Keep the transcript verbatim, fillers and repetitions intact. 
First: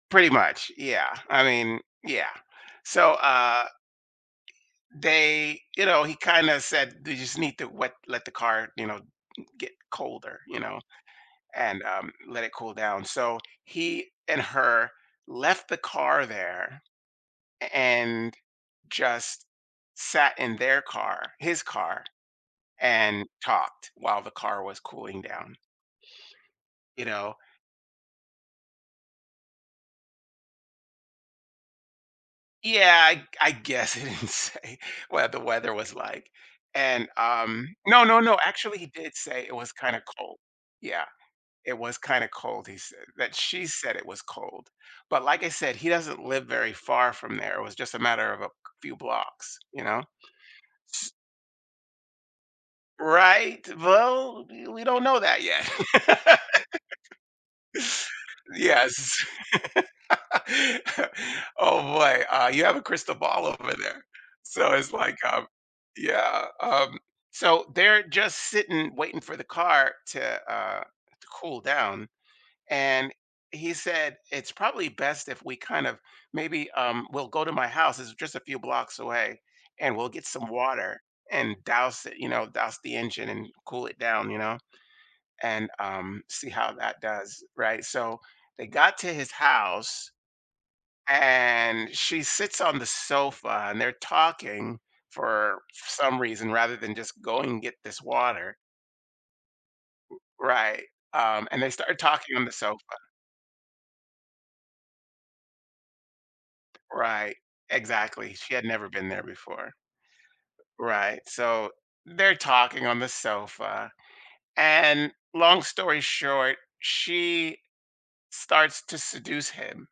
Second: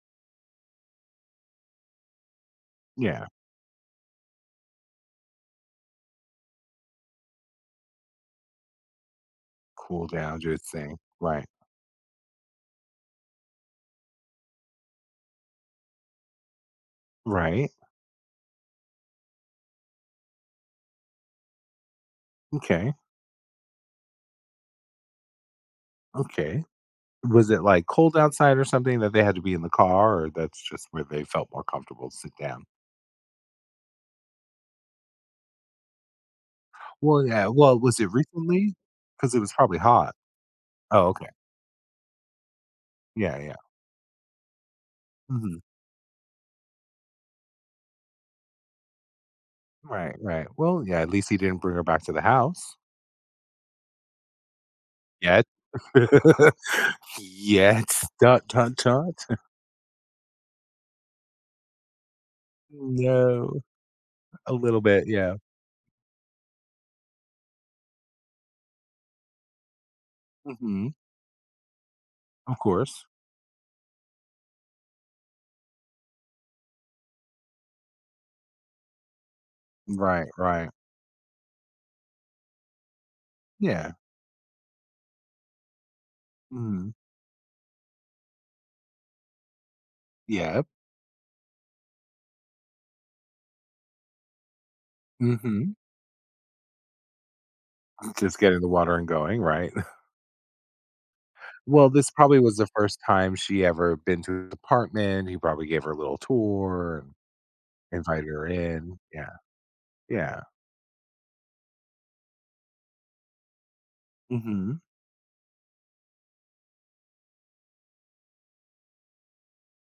Pretty much, yeah, I mean yeah. So, Yeah. uh They you know, he kinda said, they just need to what let the car, you know, get Cool colder, down, you just know, seeing Right. and, um, let it cool down. So he and her left the car there, Right. a and just sat in their car his car, M'kay. and talked while the car was cooling down. Okay. You know Was it, like, cold outside or something that they had to be in the car or that's just where they felt more comfortable to sit down? Yeah, I g I guess, he didn't say what the weather was like. And, Well, yeah. um Well, was no, it no, no, recently? actually, he did 'Cause it say was it was probably kinda hot. cold. Yeah. Oh, okay. It was kinda cold, he said that Yeah, yeah. she said it was cold. But like I Mhm. said, he doesn't live very far from there. It was just a matter of a c few blocks. You know, Right, right. Well, yeah, at s least he didn't bring her back to the house. Right? Well, we don't know that Yet. yet. Yet. Dot, dot, dot. Yes. Oh, boy, uh, you have a crystal ball No. over there. A So, little it's, bit, like, yeah. um Yeah. Um, so they're just sitting waiting for the car to, uh, Mhm. to cool down, Of course. and he said, "It's probably best if we kind of maybe, um, we'll go to my house. It's just a few blocks away and we'll get Right, some right. water," and doused it, you know, douse the engine and cool Yeah. it down, you know, and, um, see how Mhm. that does, right, so they got to his house Yep. and she sits on the sofa and they're talking for Mhm. some reason rather than just going and get this Just water getting the water and going, right. R right, um, and they Well, started this talking probably on the was the sofa. first time she ever been to the apartment. He probably gave her a little tour, Right. and invited Exactly, her she had never in. been there Yeah. before. Yeah. Right. So, they're talking on the sofa Mhm. and long story short, she starts to seduce him.